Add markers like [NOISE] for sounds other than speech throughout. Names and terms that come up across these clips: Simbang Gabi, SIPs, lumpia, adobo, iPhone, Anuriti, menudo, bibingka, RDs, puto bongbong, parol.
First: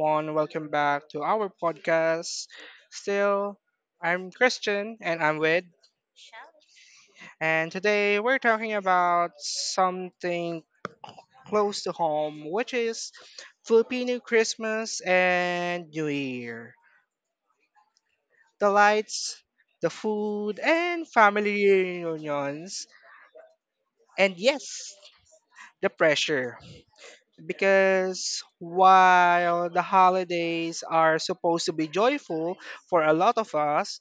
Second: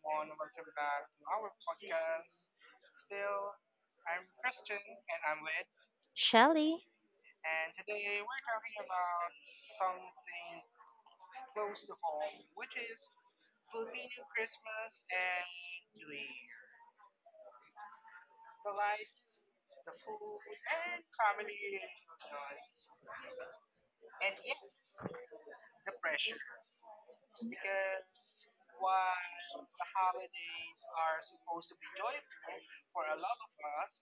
everyone. Welcome back to our podcast. Still, I'm Christian and I'm with, Shelly. and today we're talking about something close to home, which is Filipino Christmas and New Year. The lights, the food, and family reunions. And yes, the pressure. Because while the holidays are supposed to be joyful for a lot of us,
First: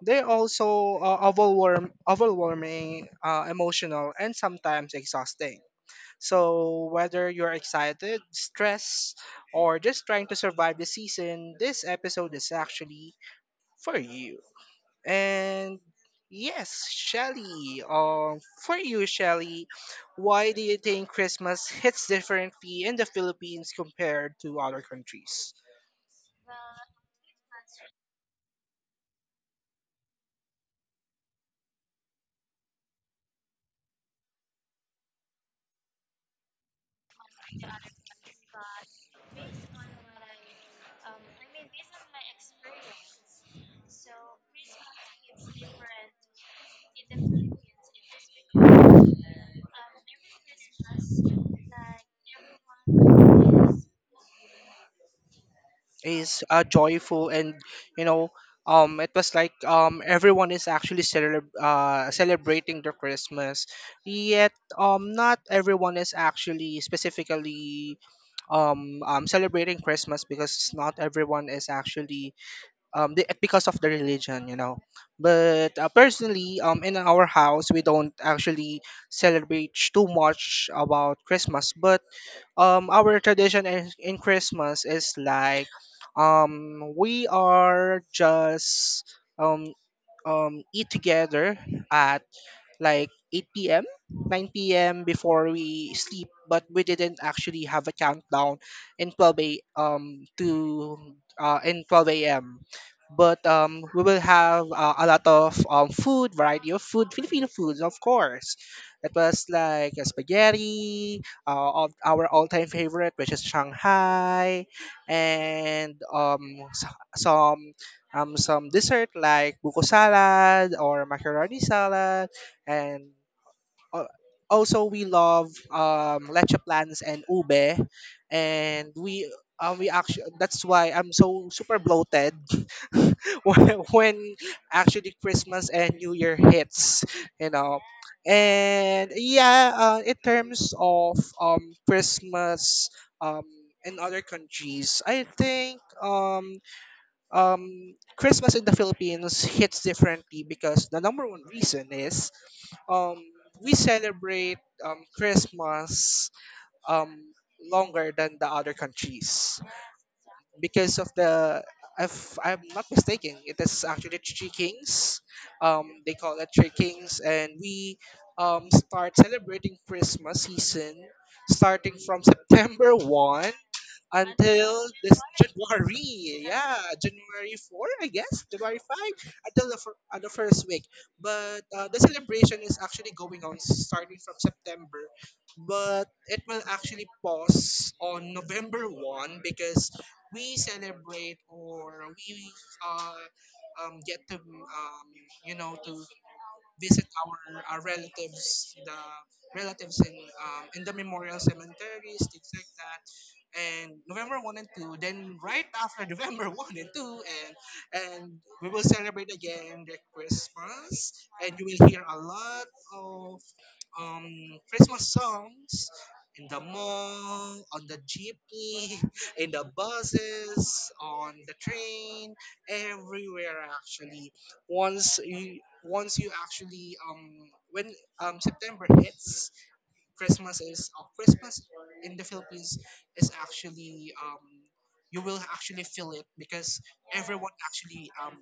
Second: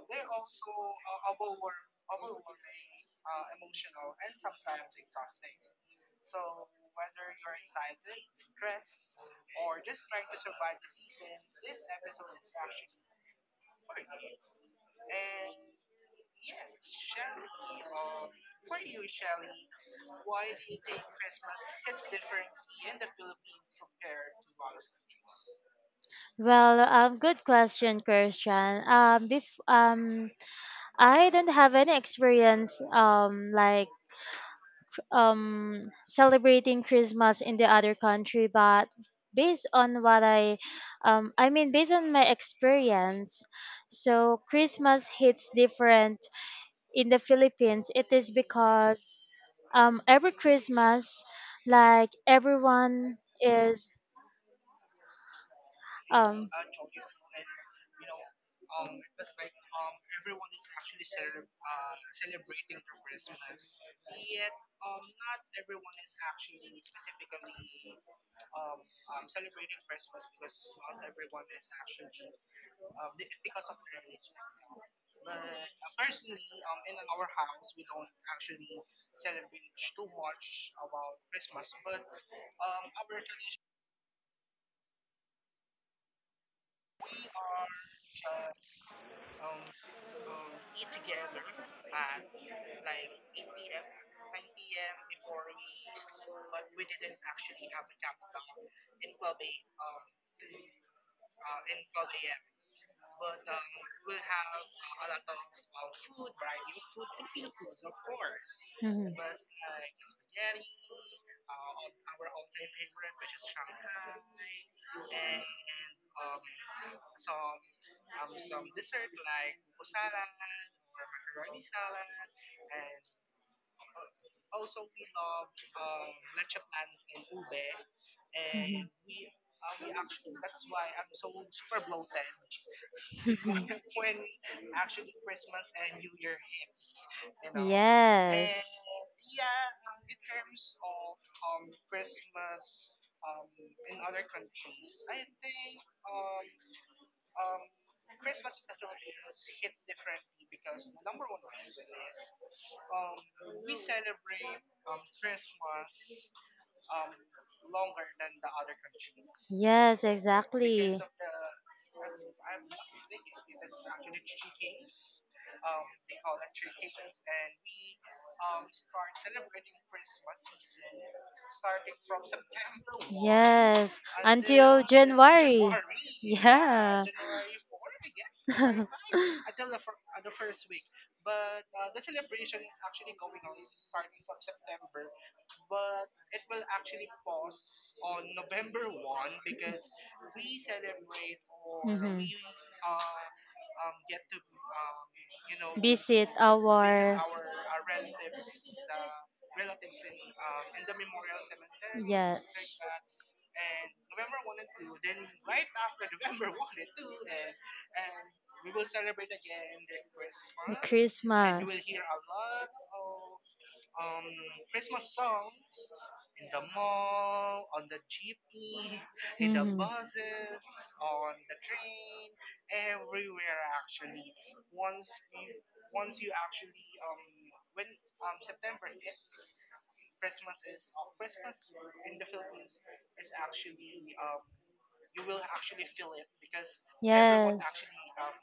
they also are overwhelming, emotional, and sometimes exhausting. So, whether you're excited, stressed, or just trying to survive the season, this episode is actually for you. And yes, Shelly, for you, Shelly, why do you think Christmas hits differently in the Philippines compared to other countries? Good question, Christian. I don't have any experience like celebrating Christmas in the other country, but based on what I mean, based on my experience, so Christmas hits different in the Philippines. It is because every Christmas, like everyone is Is um. Joyful and you know it was like everyone is actually celebrating the Christmas, yet not everyone is actually specifically celebrating Christmas because not everyone is actually because of the religion, you know. But personally, in our house we don't actually celebrate too much about Christmas, but our tradition in Christmas is like we are just um eat together at like 8 p.m., 9 p.m. before we sleep, but we didn't actually have a countdown in 12 a um to uh, in 12 a.m. But we will have a lot of food, variety of food, Filipino foods, of course. It was like a spaghetti, our all-time favorite, which is Shanghai, and some dessert like buko salad or macaroni salad and al- also we love leche plans and ube, and we actually, that's why I'm so super bloated [LAUGHS] [LAUGHS] when actually Christmas and New Year hits, you know. Yes. And yeah, in terms of Christmas um in other countries, I think Christmas in the Philippines hits differently because the number one reason is um we celebrate Christmas um longer than the other countries, Yes, because because of the, if I'm not mistaken, it is actually Three Kings. They call it Three Kings, and we start celebrating Christmas season starting from [LAUGHS] September 1 Yes, until this January. Yeah, January 4, I guess, January Mhm. 5, until the first week. But the celebration is actually going on starting from September. But it will actually pause on November 1 because we celebrate, or [LAUGHS] we get to, to visit our. visit our, our relatives, the relatives in the memorial cemeteries, things like that. And November one and two, then right after November [LAUGHS] one and two, and we will celebrate again the Christmas, and you will hear a lot Christmas songs in the mall, on the jeepney, [LAUGHS] in the hmm buses, on the train, everywhere actually. Once you actually when September hits, Christmas in the Philippines is actually you will actually feel it because everyone Everyone Yes. actually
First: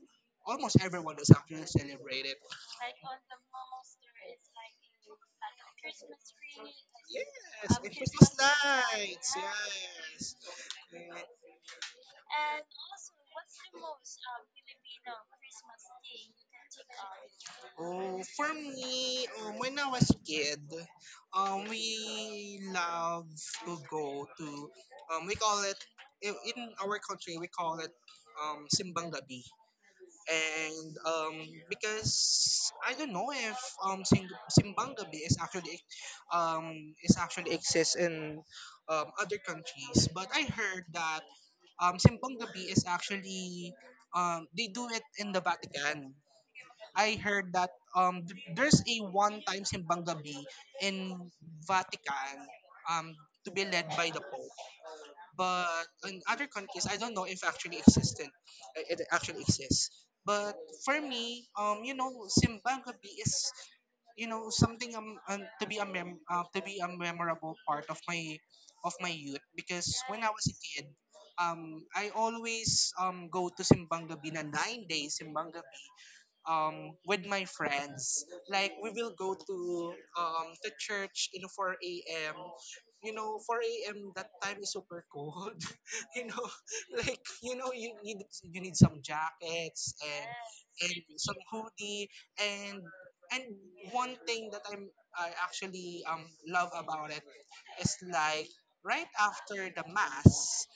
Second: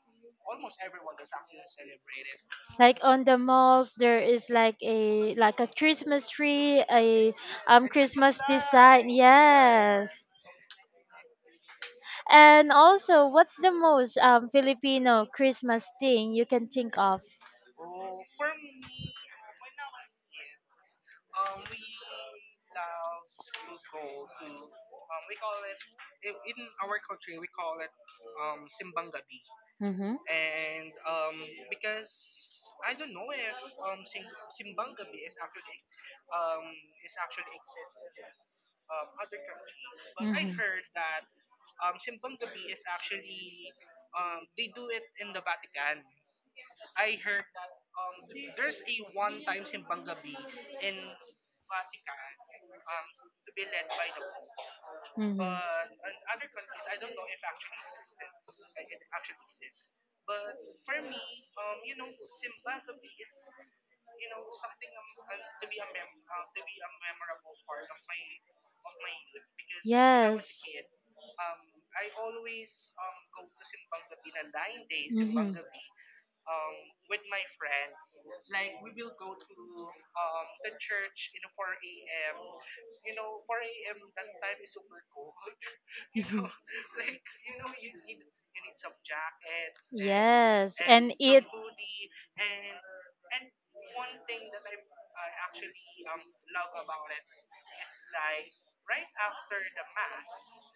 almost everyone is actually celebrated. Like on the malls, there is like a Christmas tree, a Yes, um Christmas Christmas lights. design. Yes. Yes. Okay. And also, what's the most Filipino Christmas thing you can think of? Oh, for me, when I was a kid, we love to go to, we call it, in our country, we call it Simbang Gabi. Mm-hmm. And because I don't know if Simbang Gabi is actually exists in other countries, but I Mm-hmm. heard that Simpong Gabi is actually, they do it in the Vatican. I heard that there's a one-time Simbang Gabi in Vatican, um, to be led by the Pope. Mm-hmm. But in other countries, I don't know if actually existent, it actually exists. But for me, you know, Simbang Gabi is, you know, something to be a memorable part of my youth, because when I was a Yes. Mhm. kid I always go to Simbang Gabi, na 9 days Simbang Gabi with my friends. Like we will go to the church in 4 a.m. You know, 4 a.m. that time is super cold. [LAUGHS] You know, [LAUGHS] like, you know, you need some jackets Yes, and and some it. hoodie, and and one thing that I actually love about it is like right after the mass,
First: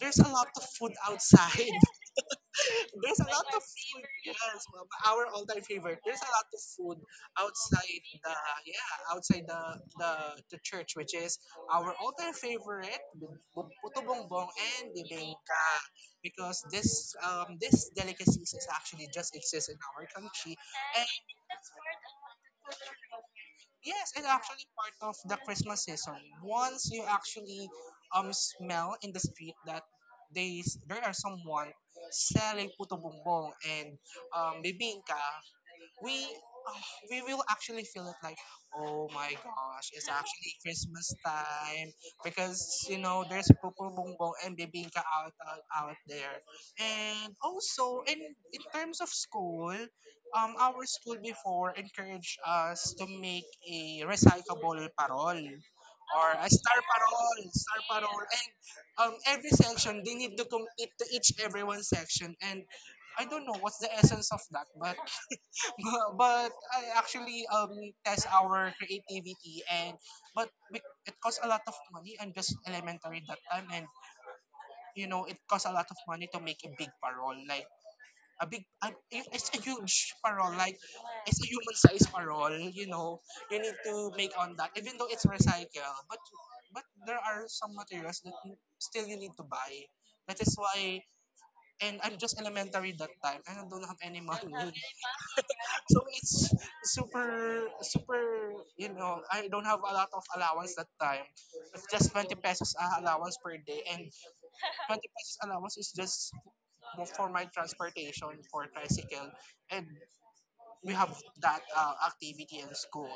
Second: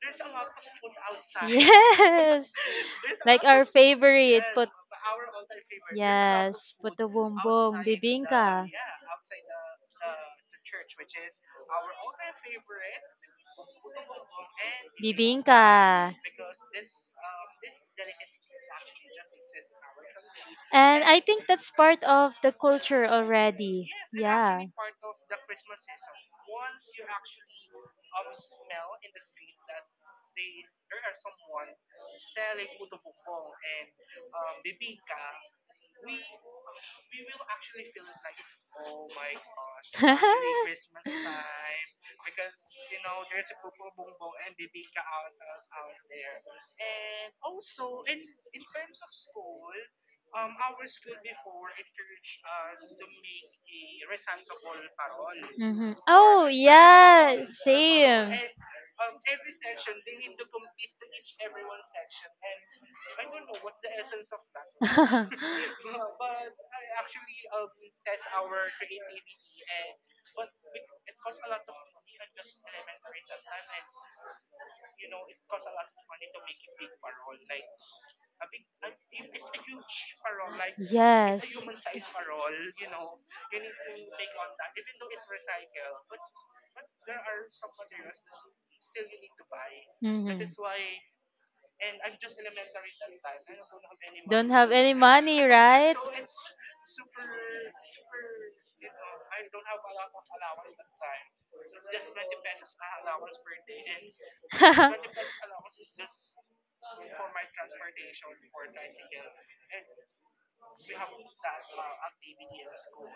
there's a lot of food [LAUGHS] outside. Yes, There's a [LAUGHS] like lot of our food. favorite Yes, put. well, our all-time favorite. There's a lot of Yes, put food the boom boom, outside the, bibingka. yeah, outside the, the, the church, which is our all-time favorite, puto bongbong and Bibinka. bibingka, because this delicacies is actually just exists in our country. And I think that's part of the culture already. Yes, it's Yeah. actually part of the Christmas season. Once you actually smell in the street that they there are someone selling puto bumbong and bibingka, we ah, we will actually feel it like, oh my gosh, it's actually Christmas [LAUGHS] time, because you know there's pupu bongbong and bibingka out there. And also in terms of school, our school before encouraged us to make a recyclable parol, hmm or Oh, a yeah, star parol, same. and every section they need to complete to each everyone section, and I don't know what's the essence of that, but [LAUGHS] [LAUGHS] but I actually test our creativity, and but it costs a lot of money. I'm just elementary that time, and you know it costs a lot of money to make a big parol, like a big, it's a huge parol, like a it's a Yes. human size parol. You know, you need to make on that, even though it's recycle. But there are some materials that still you need to buy. That That is Mm-hmm. why, and I'm just elementary that time, and I don't have any [LAUGHS] money. money, right? So it's super, super, you know, I don't have a lot of allowance that time. It's just 20 pesos allowance per day. And But 20 pesos allowance [LAUGHS] is just for my transportation for tricycle. And we have that activity in school.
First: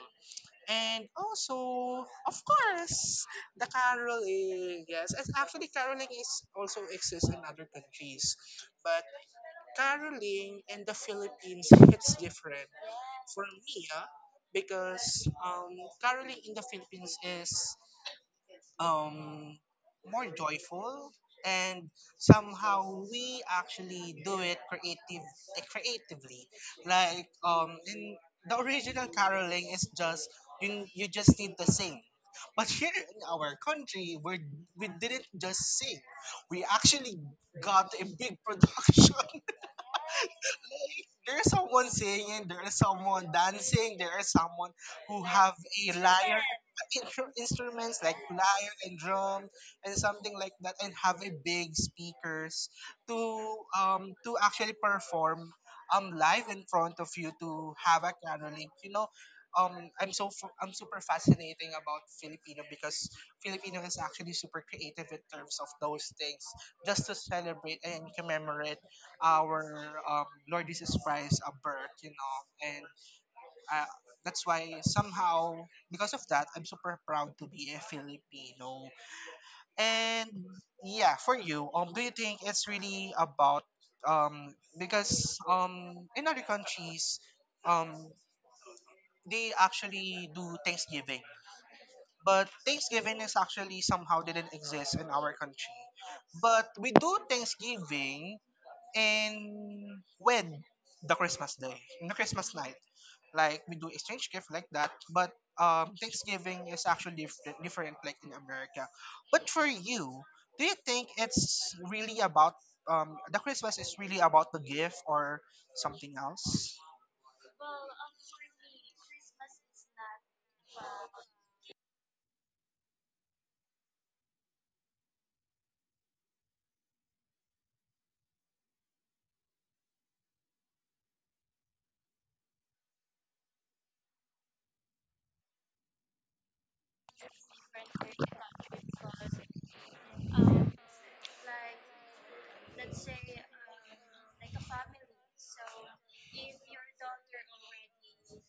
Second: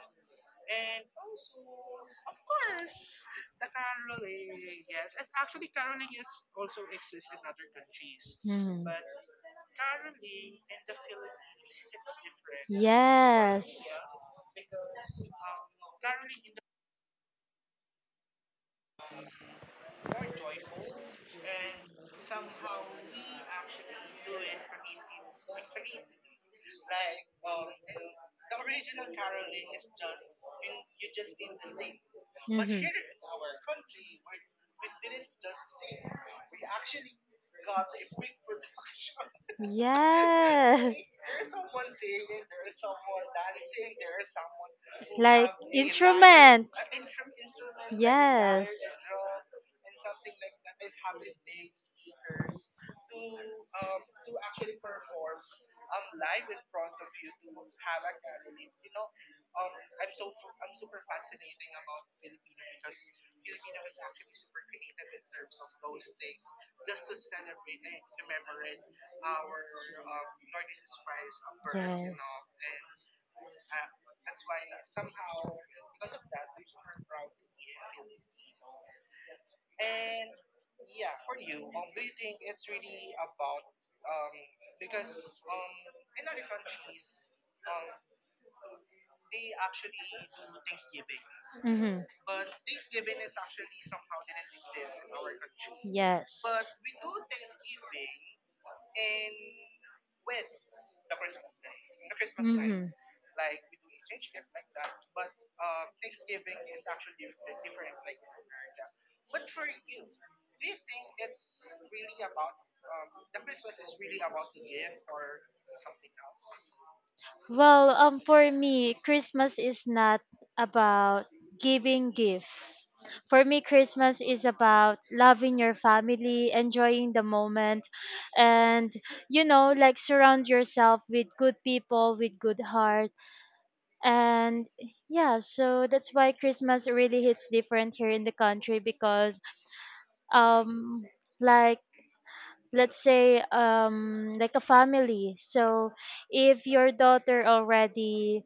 And also, of course, the caroling. Yes, it's actually caroling is also exists in other countries, Mhm. but caroling in the Philippines [LAUGHS] hits different for Yes. me, yeah, because caroling in the Philippines is um, more joyful and somehow we actually do it creatively, like in the original caroling is just you, you just need to sing. [LAUGHS] But here in our country we didn't just sing, we actually got a big production. [LAUGHS] [LAUGHS] There's someone singing, there is someone dancing, there is someone who like have a lyre, instrument. Instruments like Yes. lyre and drum and something like that, and have a big speakers to actually perform live in front of you to have a caroling. You know, I'm super fascinating about Filipino because Filipino is actually super creative in terms of those things, just to celebrate and commemorate our Lord Jesus Christ a birth, you Yes. know. And uh, that's why somehow, because of that, I'm super proud to be a Filipino. And yeah, for you, do you think it's really about because in other countries um they actually do Thanksgiving, Mm-hmm. but Thanksgiving is actually somehow didn't exist in our country, Yes. but we do Thanksgiving. And when the Christmas day, the Christmas night, Mhm. like we do exchange gift like that, but Thanksgiving is actually different, different like in America. But for you, do you think it's really about the Christmas is really about the gift or something else? For me, Christmas is not about giving gift. For me, Christmas is about loving your family, enjoying the moment, and like surround yourself with good people, with good heart. And yeah, so that's why Christmas really hits different here in the country because um like let's say like a family. So if your daughter already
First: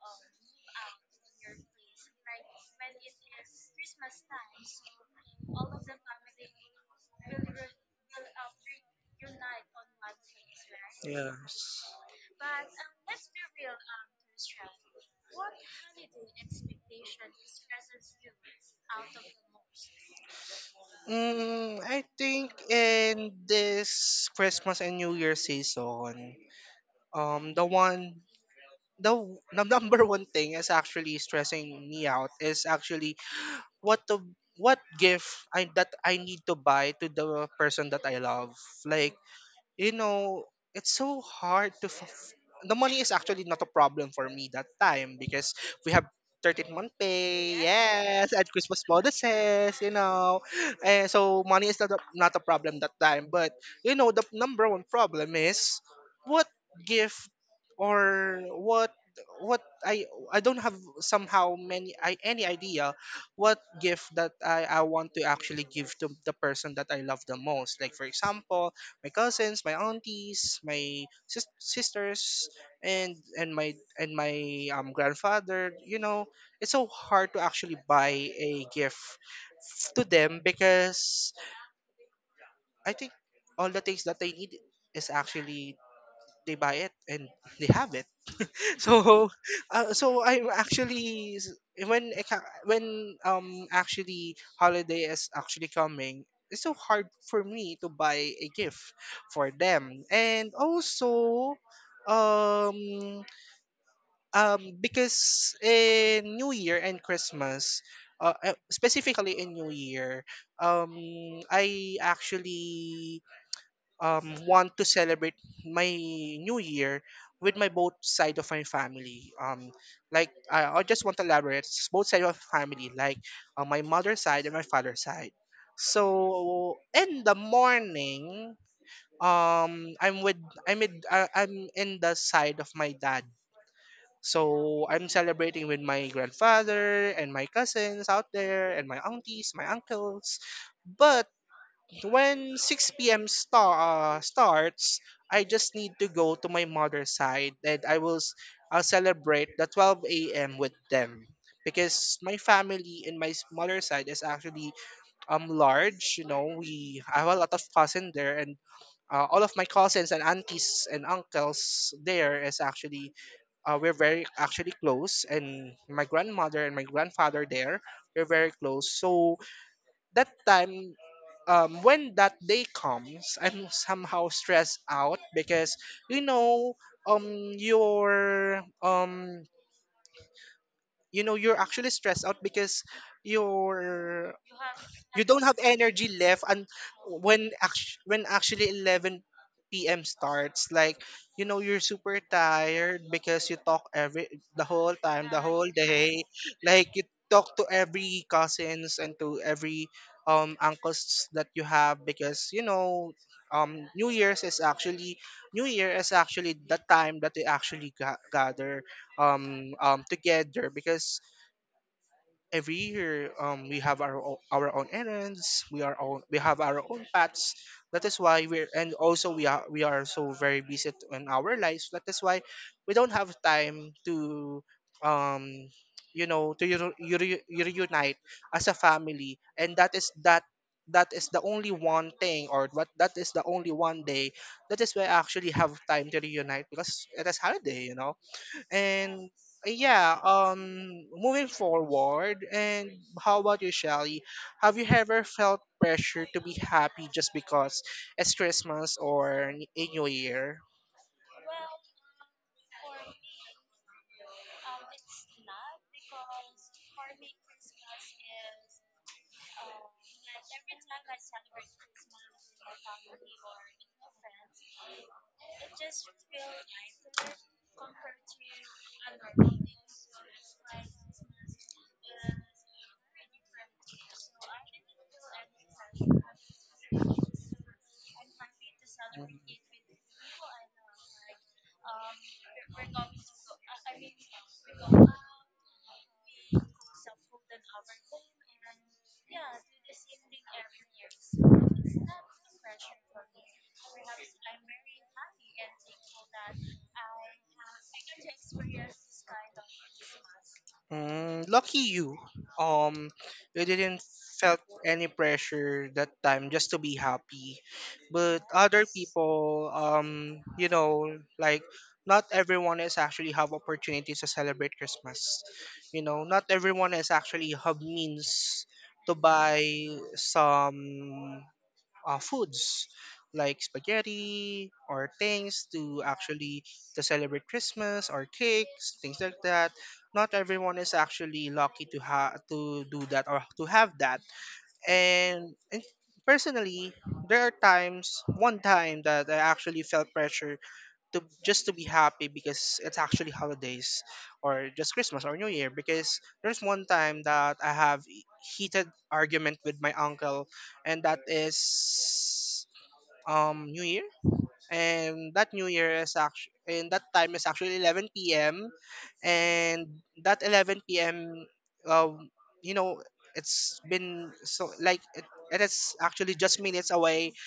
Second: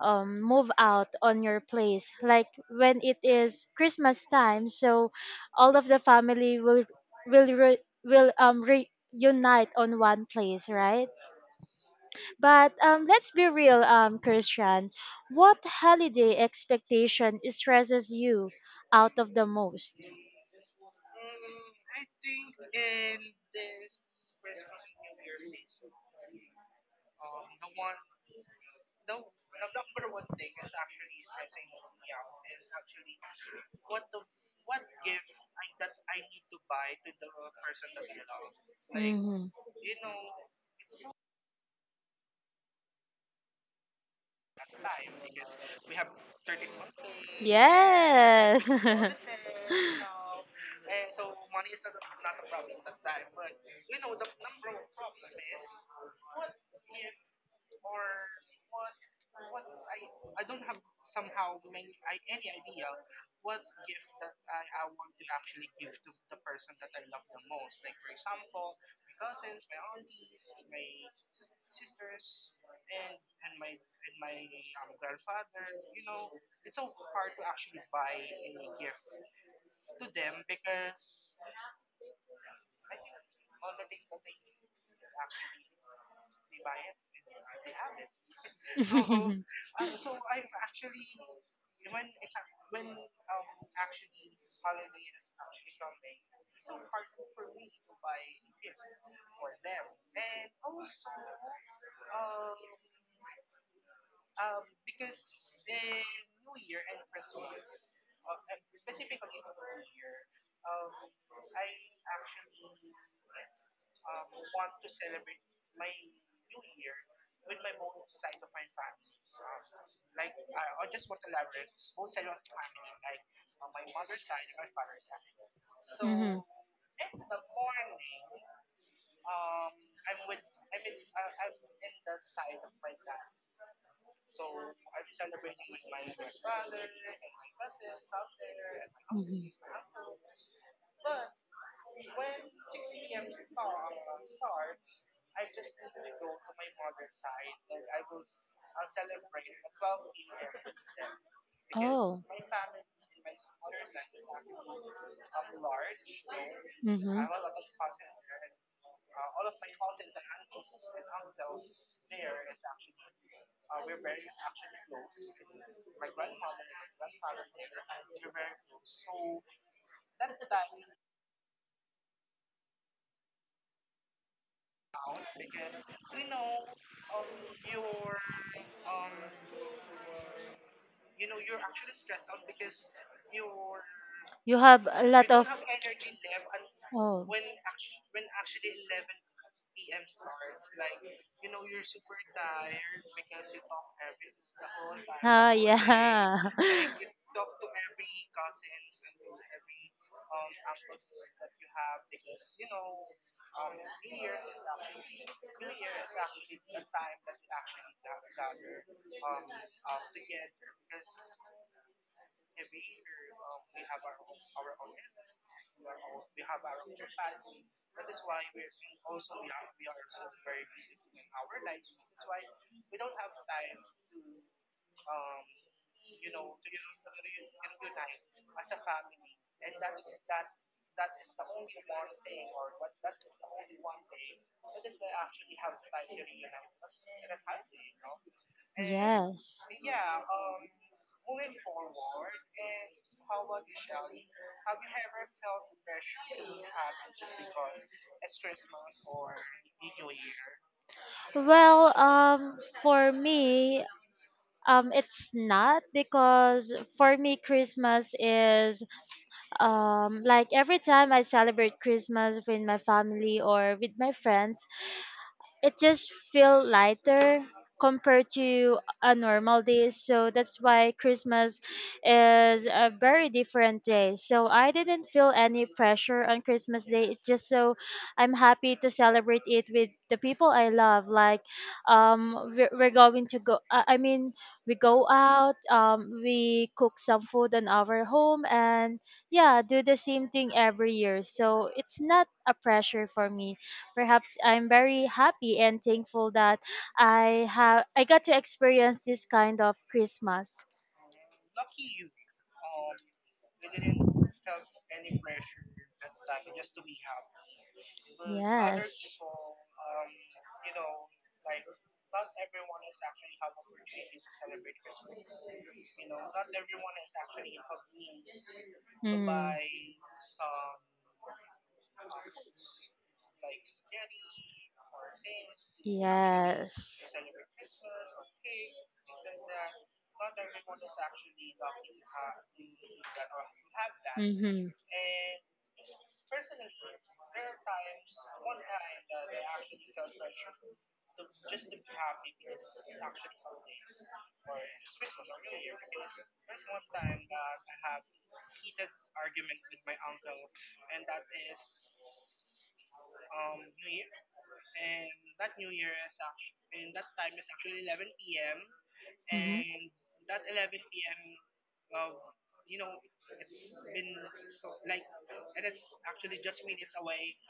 move out on your place, like when it is Christmas time, so all of the family will re, will reunite on one place, right? Yeah. But let's be real, Christian. What holiday expectation stresses you out of the most? Mm, I think in this Christmas and New Year season, the one the w- the [LAUGHS] number one thing is actually stressing me out is actually what to what gift I that I need to buy to the person that I love. Like, Hmm you know, it's so hard to. The money is actually not a problem for me that time because we have 13 month pay, yes, and Yes. Christmas [LAUGHS] bonuses, you know. And so money is not not a problem that time. But, you know, the number one problem is what gift, or what I don't have somehow many I any idea what gift that I want to actually give to the person that I love the most. Like for example, my cousins, my aunties, my sisters, and my grandfather. You know, it's so hard to actually buy a gift to them, because I think all the things that they need is actually they buy it and [LAUGHS] they have it. So, Mhm. [LAUGHS] So I'm actually s- when I ca- when actually holiday is actually coming, it's so hard for me to buy a gift for them. And also um because in New Year and Christmas. Specifically in New Year, um, I actually want to celebrate my new year with my both side of my family. Like I just want to elaborate it's both side of family, like my mother's side and my father's side. Mhm. So in the morning, um, I'm with I'm in the side of my dad. So I'm celebrating with my grandfather and my cousins out there and my Mhm. aunties, my uncles. But when 6 p.m. Starts, I just need to go to my mother's side and I'll celebrate the 12 a.m. with them because Oh. my family in mother's side is actually large. You know, we hmm I have a lot of cousins there. And all of my cousins and aunties and uncles there is actually, we're very actually close, and my grandmother and my grandfather there, we're very close. So that time, when that day comes, I'm somehow stressed out because you know, um, you're um, you know, you're actually stressed out because you're You have a you lot don't of. have energy left. And Oh. When actually 11 p.m. starts, like you know you're super tired because you talk every the whole time, the Ah, whole day. yeah. Like you talk to every [LAUGHS] cousins and to every uncles that you have because you know, um new year's is actually new year is actually the time that they actually gather together. Because every year, we have our own errands we are own we have our own paths. That is why we're and also we are so very busy in our lives. That is why we don't have time to, um you know, to reunite as a family. And that is the only one day that is where I actually have time to reunite because it is holiday, you know. And Yes. Yeah, moving forward, and how about you, Shelly? Have you ever felt pressure to be happy just because it's Christmas or a New Year? Well, for me, it's not because for me Christmas is like every time I celebrate Christmas with my family or with my friends, it just feel lighter compared to a normal day. So that's why Christmas is a very different day, so I didn't feel any pressure on Christmas day. It's just so I'm happy to celebrate it with the people I love, like we're going to go, I mean we go out, we cook some food on our home. And yeah, do the same thing every year, so it's not a pressure for me. Perhaps I'm very happy and thankful that I got to experience this kind of Christmas. Mm, lucky you. Um, you didn't felt any pressure that time just to be happy. But other Yes. people, you know, like not everyone is actually have opportunities to celebrate Christmas. You know, not everyone is actually have means to Mm. buy some foods like spaghetti or things to actually Yes. to celebrate christmas, or cakes, things like that. Not everyone is actually lucky to to do that or to have that. Mhm. And personally, there are times, one time that I actually felt pressure to just to be happy because it's actually holidays or just Christmas or New Year. Because there's one time that I have heated argument with my uncle, and that is New Year. And that time is actually 11 p.m., Mhm. and that 11 p.m., um, you know, it's been so it is actually just minutes away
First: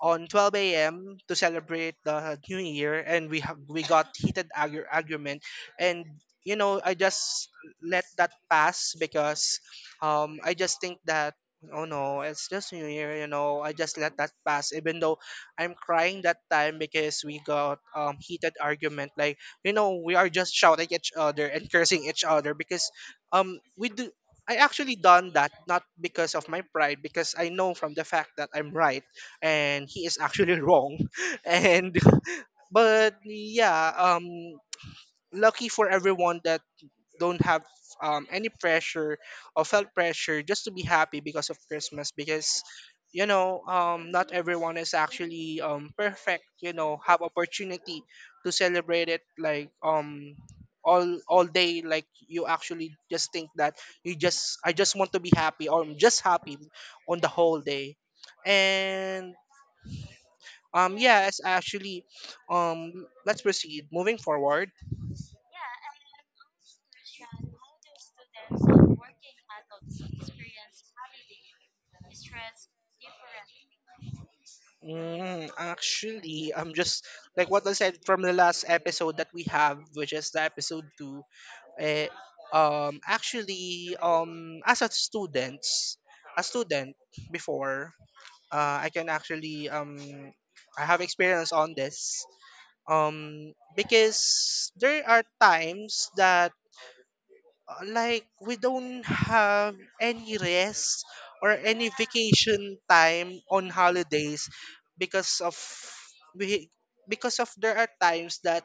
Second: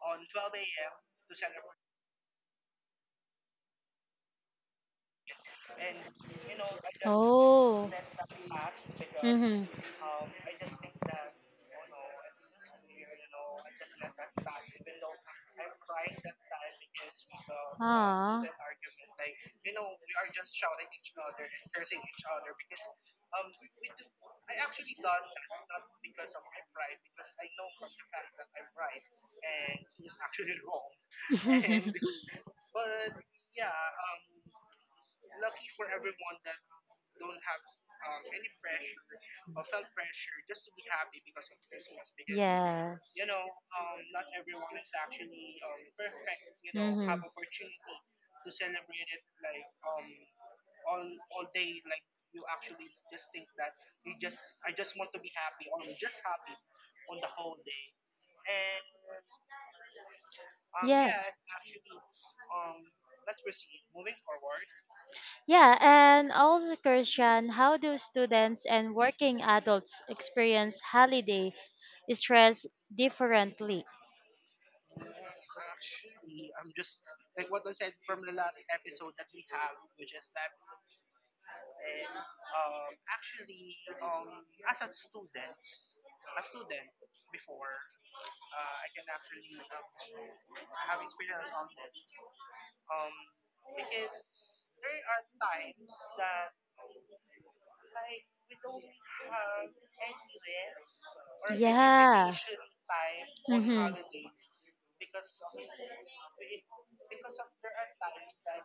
on 12 a.m. to celebrate the New Year, and we got heated argument. And you know, I just Oh. let that pass because, Mhm. I just think that, oh no, it's just New Year, you know. I just let that pass, even though I'm crying that time because we got, Ah. heated argument. Like you know, we are just shouting each other and cursing each other because we do. I actually done that not because of my pride, because I know from the fact that I'm right and he is actually wrong [LAUGHS] and [LAUGHS] but yeah, lucky for everyone that don't have, any pressure or felt pressure just to be happy because of christmas. Because yes. you know, not everyone is actually perfect, you know, have opportunity to celebrate it. Like, all day, like you actually just think that you just I just want to be happy, or I'm just happy on the whole day. And, Mhm. Yes, actually, let's proceed. Moving forward, Yeah, and also Christian, how do students and working adults experience holiday stress differently? mm, actually, I'm just like what I said from the last episode that we have, which is the episode two. Eh, actually, as a student before, I can actually I have experience on this. Because there are times that, like we don't have any rest or any Yeah. vacation time on hmm holidays because of we because of there are times that,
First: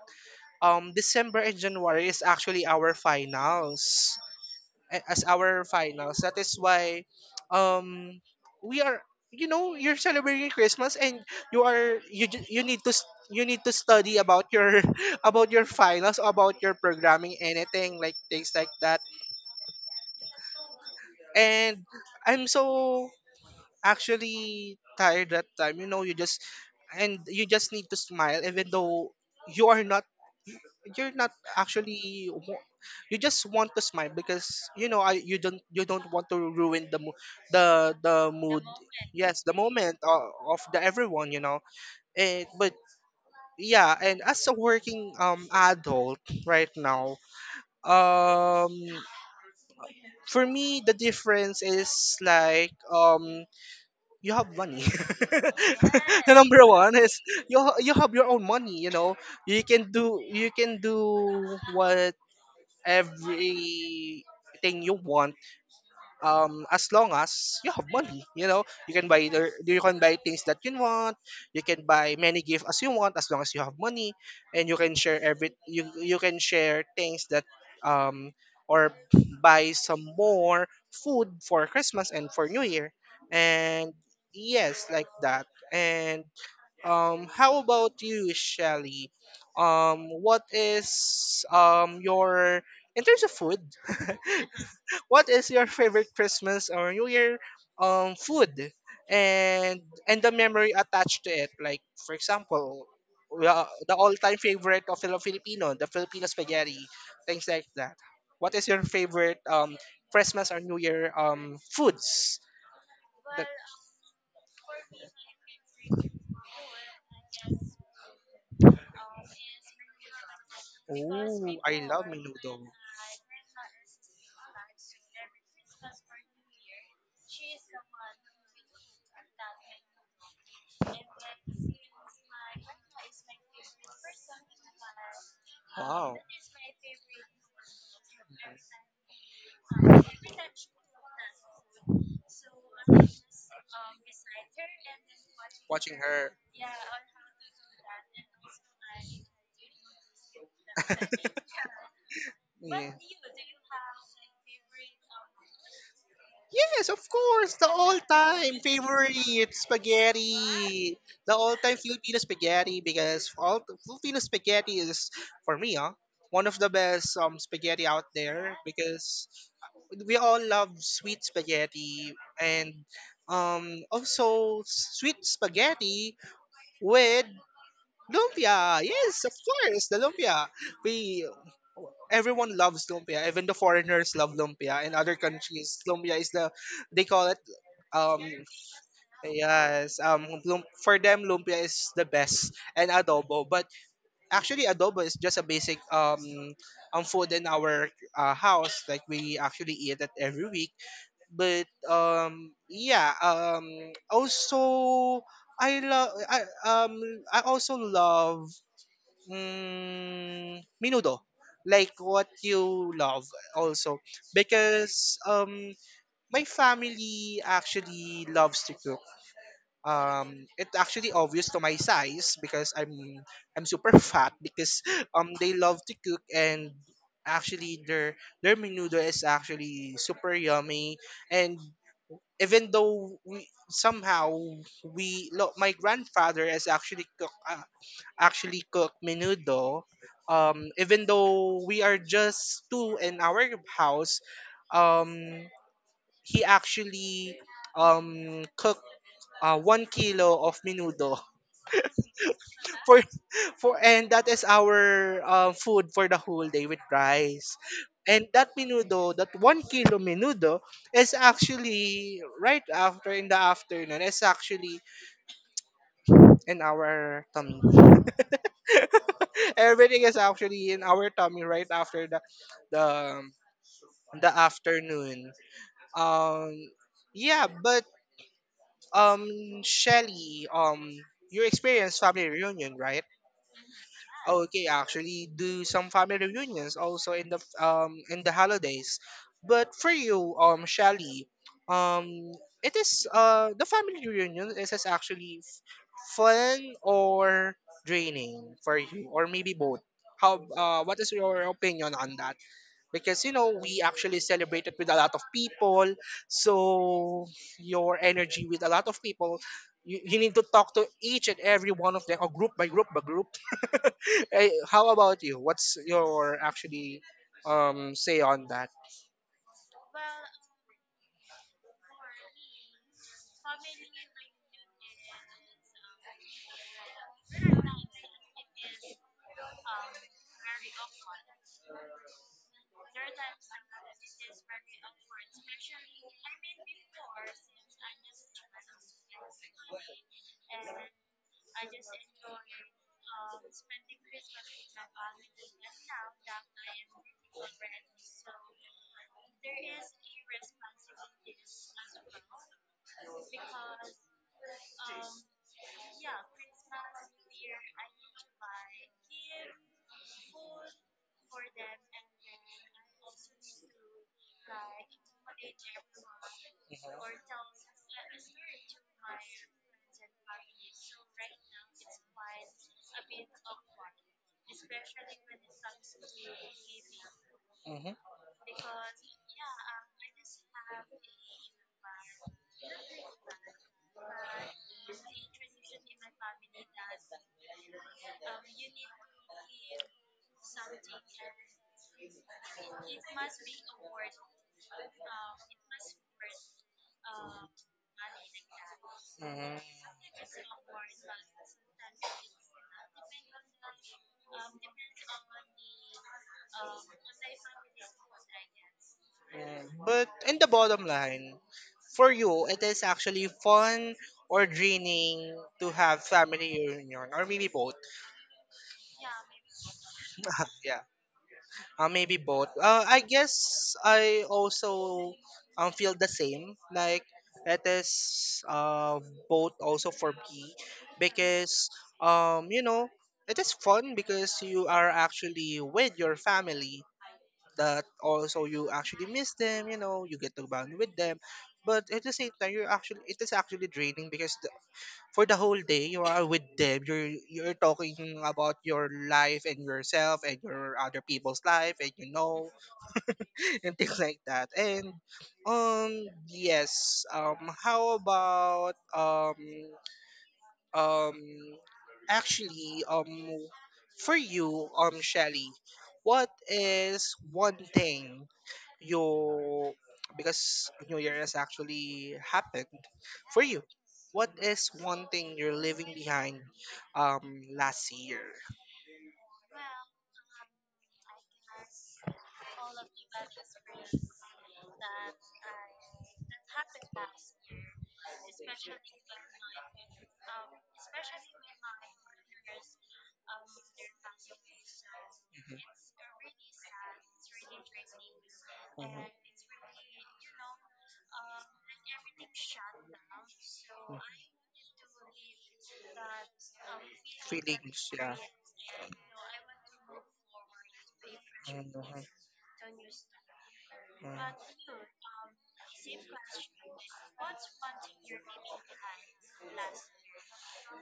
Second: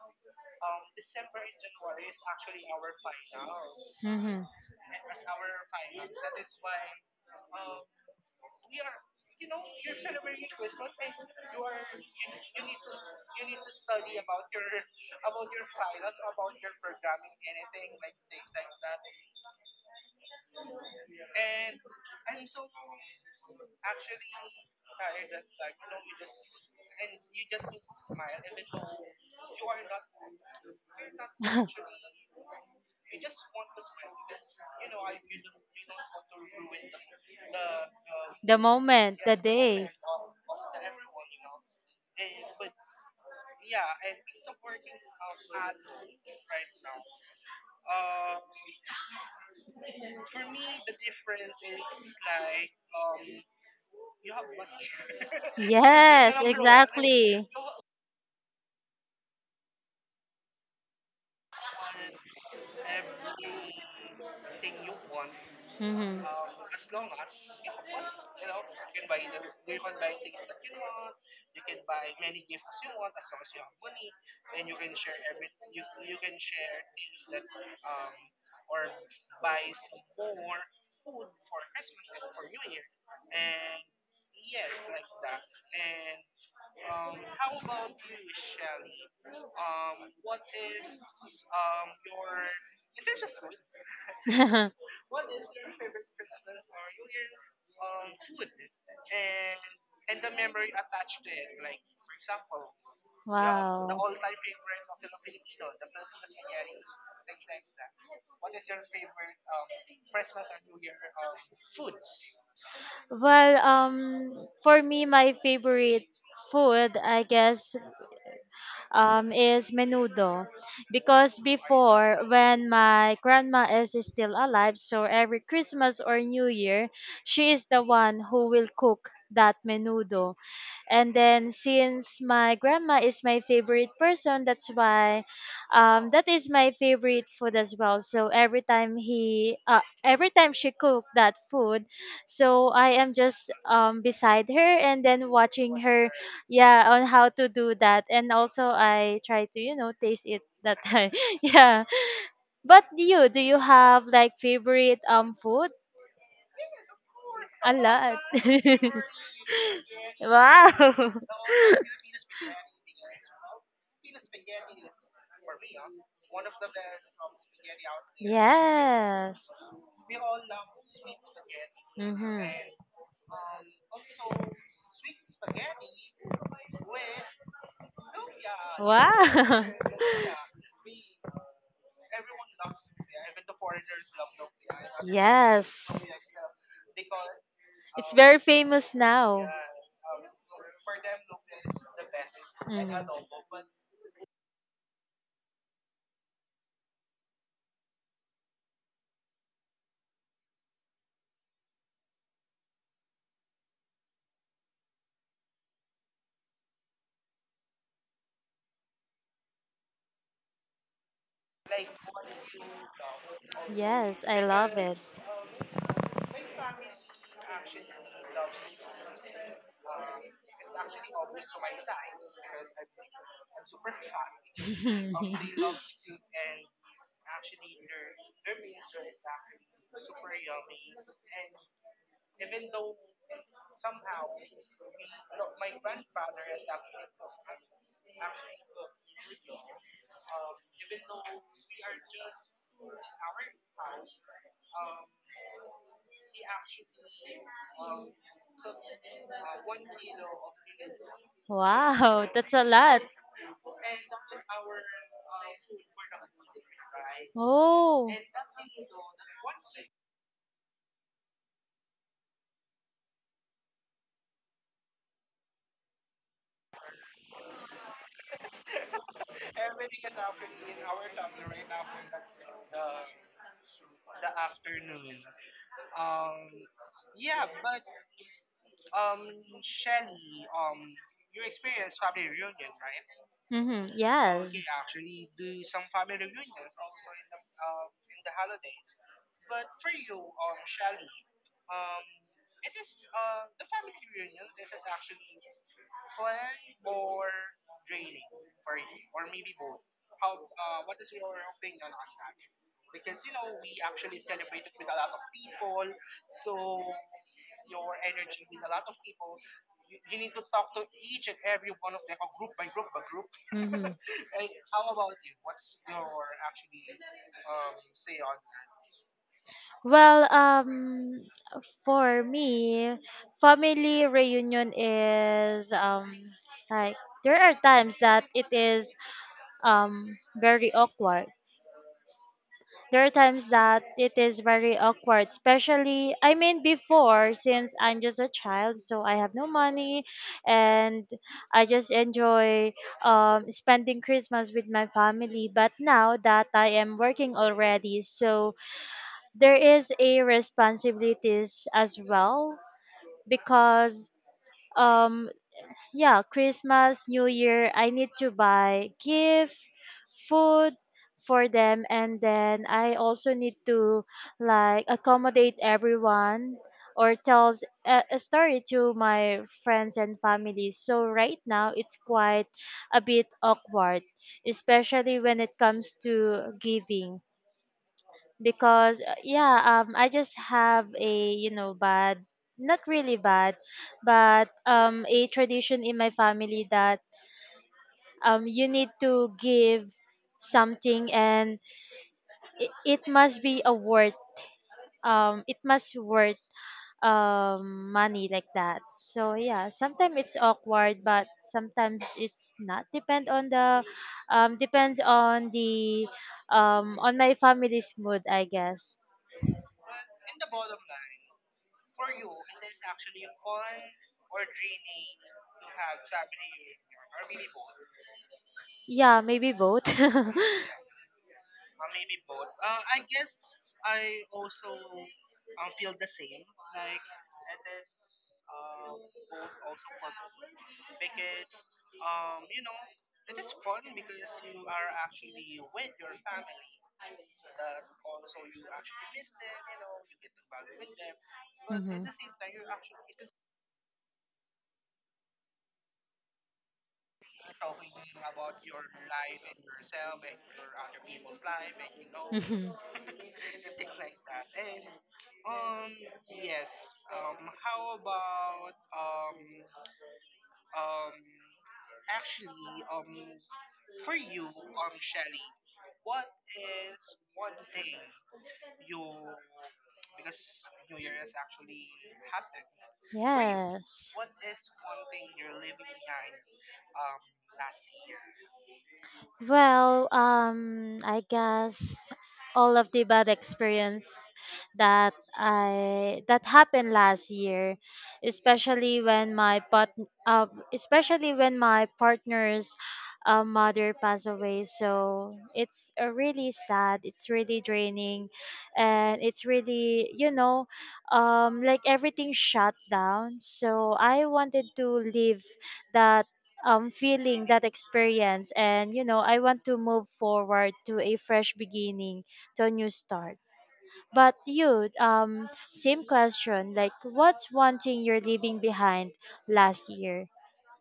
December and January is actually our finals. hmm A- as our finals, that is why, um we are, you know, you're celebrating Christmas and you need to you need to study about your [LAUGHS] about your finals, about your programming, anything, like things like that. And I'm so actually tired that time. You know, you just need to smile, even though you are not you're not [LAUGHS] actually wa- you just want to smile because you know, you don't want to ruin the the the mood. moment, the Yes, the day. moment of the everyone, you know. And but yeah, and as a working adult right now, um for me the difference is like, you have money. [LAUGHS] The Yes, number one is, exactly. You have your own money. You know, you can do what everything you want, hmm as long as you have money. You know, you can buy things that you want. You can buy many gifts as you want, as long as you have money. And you can share things that, um or buy some more food for christmas and for new year. And yes, like that. And, how about you, shelly? What is your, in terms of food, [LAUGHS] [LAUGHS] what is your favorite Christmas or New Year food, and and the memory attached to it? Like for example, wow. the all-time favorite of Filipino, the Filipino spaghetti, things like that. What is your favorite Christmas or New Year foods? The, For me, my favorite food, I guess, is menudo. Because ooh, I love before, menudo. when my grandma is still alive, so every Christmas or New Year, she is the one who will cook that menudo. And then since my grandma is my favorite person, that's why Wow, that is my favorite food as well. So every time she cooked that food, so I am just beside her and then watching watching her her. yeah on how to do that. And also I try to, you know, taste it that time. [LAUGHS] [LAUGHS] Yeah, but Yeah. you, do you have like favorite food? Yes, of course. The A lot all-time [LAUGHS] favorite spaghetti. wow The all-time Filipino spaghetti, because all Filipino spaghetti is, for me, ah, one of the best spaghetti out [LAUGHS] there, because yes we all love sweet spaghetti, and mm-hmm. Also sweet spaghetti with Lumpia, yes, of wow course, the [LAUGHS] lumpia. We Everyone loves lumpia. Even the foreigners love lumpia. In other countries, yes lumpia is the, they call it it's um very famous now yes for them lumpia is the best, and Mhm. adobo. But actually, adobo is just a basic food in our house. Like, we actually eat it every week. But yeah, also, I love I um I also love, mm, menudo. Like what you love also. yes I love it Because my family actually loves to cook. Um, it's actually obvious to my size because I'm super [LAUGHS] fat because they love [LAUGHS] to cook. And actually their menudo is actually super yummy. And even though we somehow, my grandfather has actually cook menudo. Even though we are just two in our house, um, he actually, cooked, 1 kilo of menudo wow that's a [LAUGHS] for lot for and that is our, food for the whole day with rice. oh And that menudo, that 1 kilo menudo, is actually right after in the afternoon. It's actually in our tummy. [LAUGHS] Everything is actually in our tummy right after the, the afternoon. Um, yeah, but, um Shelly, you experienced family reunion, right? Mm-hmm. Yes. Okay, actually do some family reunions also in the holidays. But for you, Shelly, um it is the family reunion is actually fun or draining for you, or maybe both? How? What is your opinion on that? Because you know we actually celebrated with a lot of people, so your energy with a lot of people. You need to talk to each and every one of them, or group by group by group. Mm-hmm. [LAUGHS] Eh, how about you? What's your actually say on that? Well, um, for me, family reunion is like there are times that it is um very awkward. There are times that it is very awkward, especially, I mean, before, since I'm just a child, so I have no money and I just enjoy spending Christmas with my family. But now that I am working already, so there is a responsibilities as well because um yeah, Christmas, New Year, I need to buy gift, food for them. And then I also need to like accommodate everyone or tells a story to my friends and family. So right now it's quite a bit awkward, especially when it comes to giving. Because yeah, I just have, a you know, bad, not really bad, but a tradition in my family that you need to give something, and it must be a worth, it must worth money like that. So Mhm. yeah, sometimes it's awkward, but sometimes it's not, depends on the on my family's mood, I guess. Yeah. But in the bottom line, for you, it is actually fun or draining to have family reunion, or maybe both? Yeah, maybe both. [LAUGHS] Yeah, [LAUGHS] maybe both. I guess I also, feel the same. Like, it is both also for me because, you know, it is fun because you are actually with your family, that also you actually miss them, you know, you get to bond with them. But at Mhm. the same time, you're actually, it is actually draining because for the whole day you are with them, you're talking about your life and yourself and your other people's life, and you know, Mhm. [LAUGHS] and things like that. And, um yes, how about, um actually for you, Shelly, what is one thing you, because New Year has actually happened [LAUGHS] for you, Yes. what is one thing you're leaving behind last year? I guess all of the bad experience that I that happened last year, especially when uh, especially when my partner's mother passed away. So it's really sad. It's really draining, Mhm, mhm, and it's mhm. really, you know, like everything shut down. So I wanted to leave that feeling, that Feelings, yeah. experience. And, you know, I want to move forward to a fresh Mhm, mhm. beginning, to a new start. Right. But Um, you, same question, like what's one thing you're leaving behind last year?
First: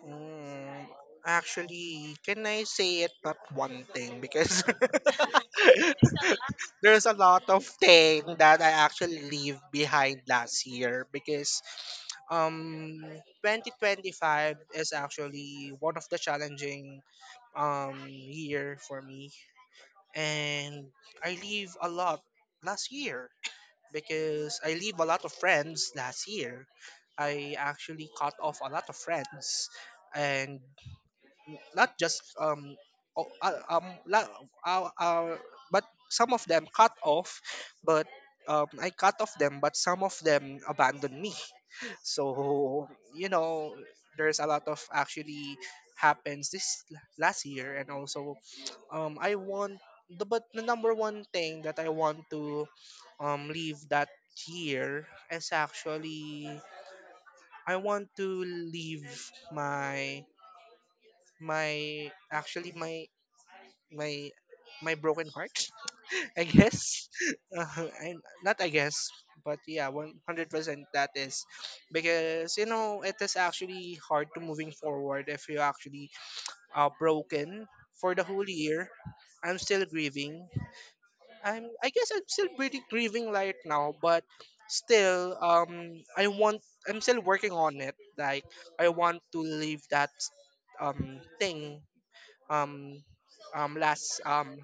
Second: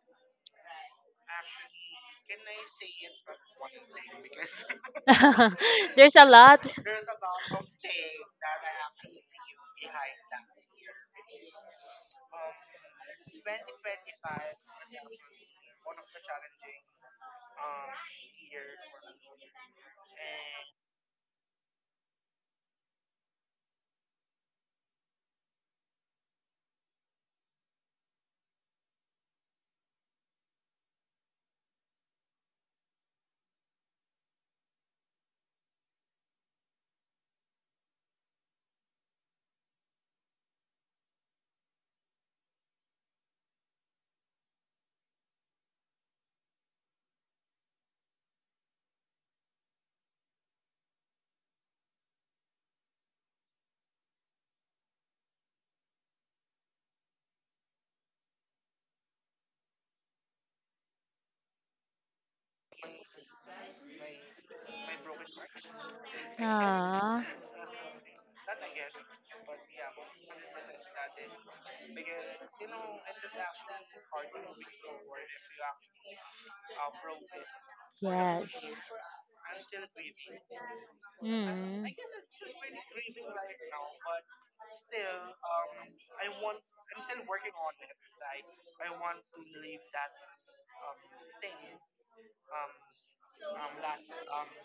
mm, actually, can I say it but one thing? Because [LAUGHS] [LAUGHS] There's a lot. There's a lot. There's a lot of thing that I actually leave behind last year because um 2025 is actually one of the challenging year for me and I leave a lot last year because I leave a lot of friends last year. I actually cut off a lot of friends and not just o- uh, um la- uh, uh, but some of them cut off but I cut off them but some of them abandoned me, so you know there's a lot of actually happens last year. And also I want the number one thing that I want to leave that year is actually I want to leave my my actually my my my broken heart, [LAUGHS] I guess. Ah, [LAUGHS] uh, I, not I guess, but yeah, 100%, that is. Because you know it is actually hard to moving forward if you actually are broken for the whole year. yes. I'm still grieving. I'm Mm, I guess I'm still pretty grieving right now, but still I want, I'm still working on it, like I want to leave that thing um um last um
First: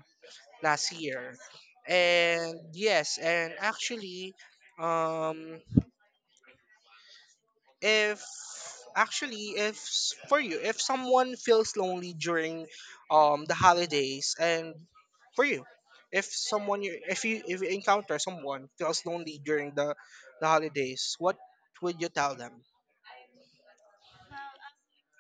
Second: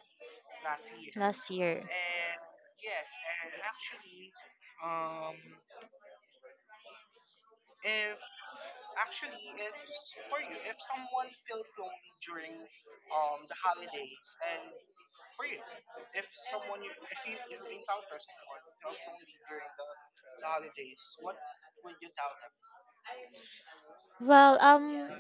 last year. last year. And yes, and actually um if actually if s- for you, if someone feels lonely during the holidays, and for you, if someone you if you if you encounter someone feels lonely during the holidays, what would you tell them? Well, um,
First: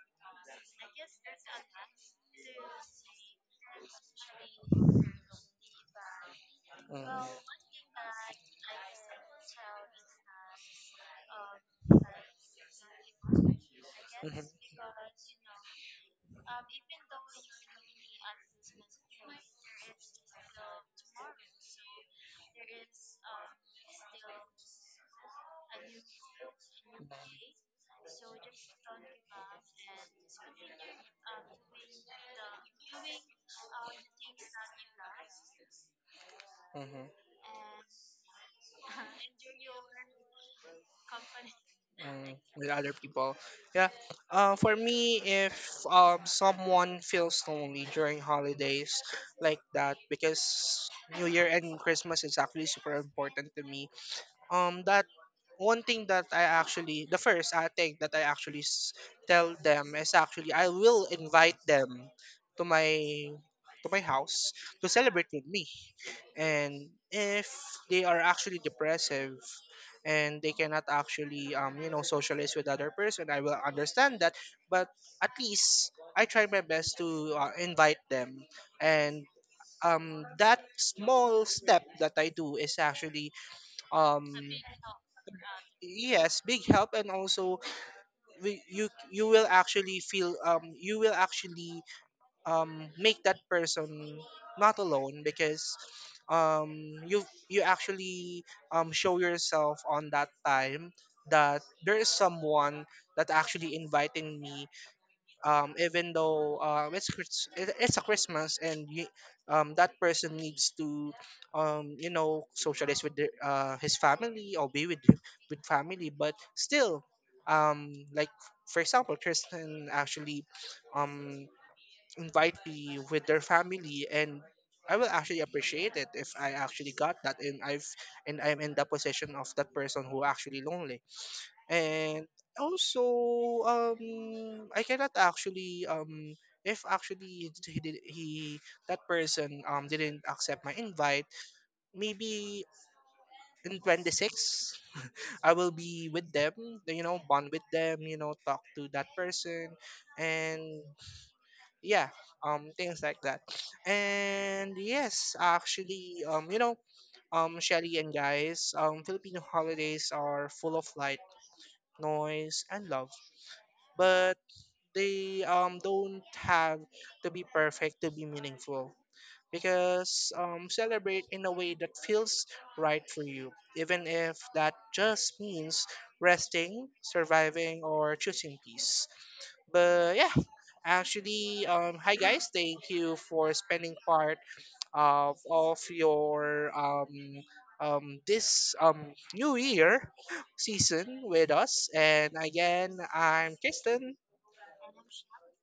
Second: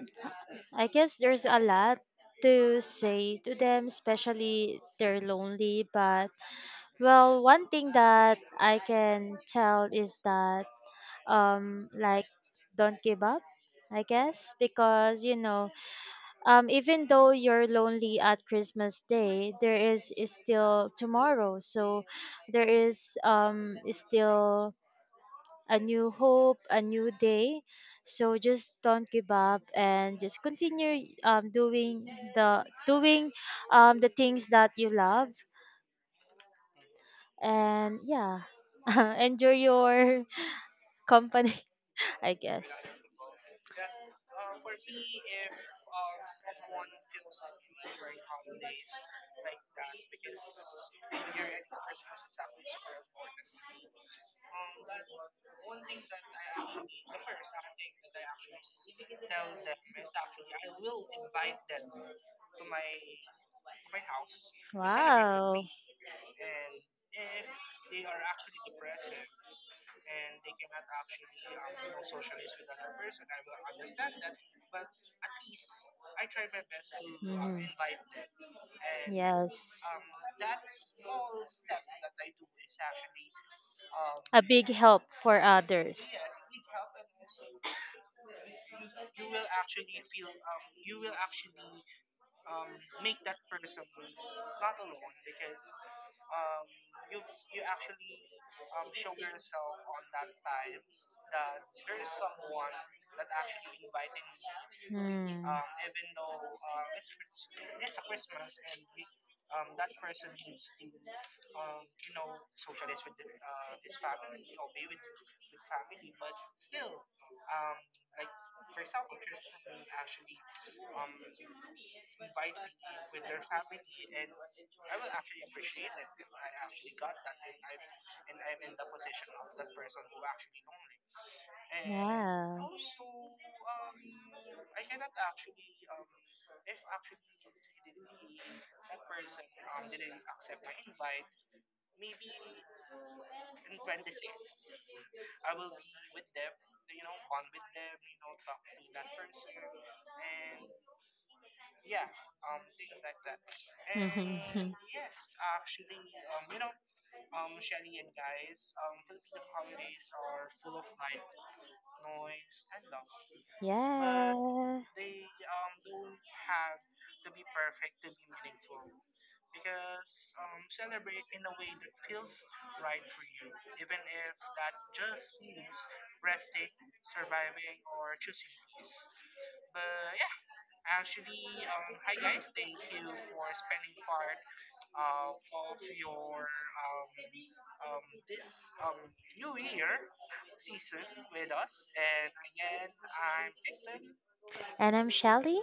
I guess there's a lot to say to them, especially they're lonely, but Mm-hmm. well, one thing that I can tell is that like don't give up, I guess, because you know, even though you're lonely at Christmas day, there is still tomorrow. So there is still a new hope, a new day. So just don't give up and just continue doing the things that you love. Mm-hmm. And yeah, [LAUGHS] enjoy your [LAUGHS] company, [LAUGHS] I Mm, guess. with other people. Yeah. For me, if someone feels lonely during holidays like that, because New Year and Christmas is actually super important to me, that one thing that I actually the first I think that tell them is actually I will invite them to my to my house to celebrate with Wow. me. And if they are actually depressive and they cannot actually you know socialize with other person, I will understand that, but at least I try my best to Mhm. invite them. And Yes. That small step that I do is actually um A big help for others. yes, big help. And also we, you will actually feel you will actually make that person not alone, because um you actually show yourself on that time that there is someone that actually inviting me. Hmm. Even though it's a Christmas and you, that person needs to you know socialize with their, his family, or be with family, but still like for example, Kristen actually um, invite me with their family. And I will actually appreciate it if I actually got that, and I'm in the position of that person who actually lonely. And Yeah. also, um, I cannot actually, if actually he did, he that person didn't accept my invite, maybe in 26, I will be with them, you know, bond with them, you know, talk to that person, and yeah, things like that. [LAUGHS] And yes, actually, you know, Shelly and guys, Filipino holidays are full of light, noise, and love, yeah. but they don't have to be perfect to be meaningful, because celebrate in a way that feels right for you, even if that just means resting, surviving, or choosing peace. But yeah, actually hi guys, thank you for spending part of your this new year season with us. And again, I'm Kristen. And I'm Shelly.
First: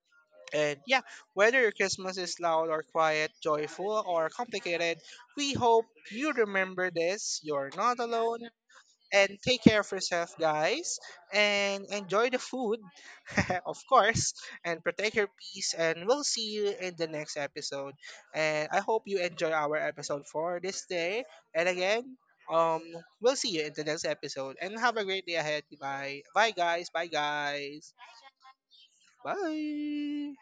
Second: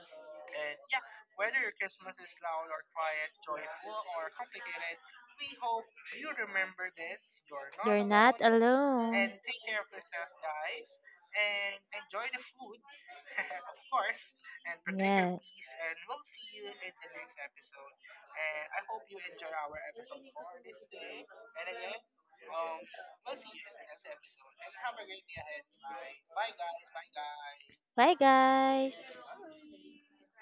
And yeah, whether your Christmas is loud or quiet, joyful or complicated, we hope you remember this. You're not You're alone. not alone. And take care of yourself, guys. And enjoy the food, [LAUGHS] of course. And protect your Yeah. peace. And we'll see you in the next episode. And I hope you enjoy our episode for this day. And again, um, we'll see you in the next episode. And have a great day ahead. Bye. Bye, guys. Bye, guys. Bye, guys. Bye.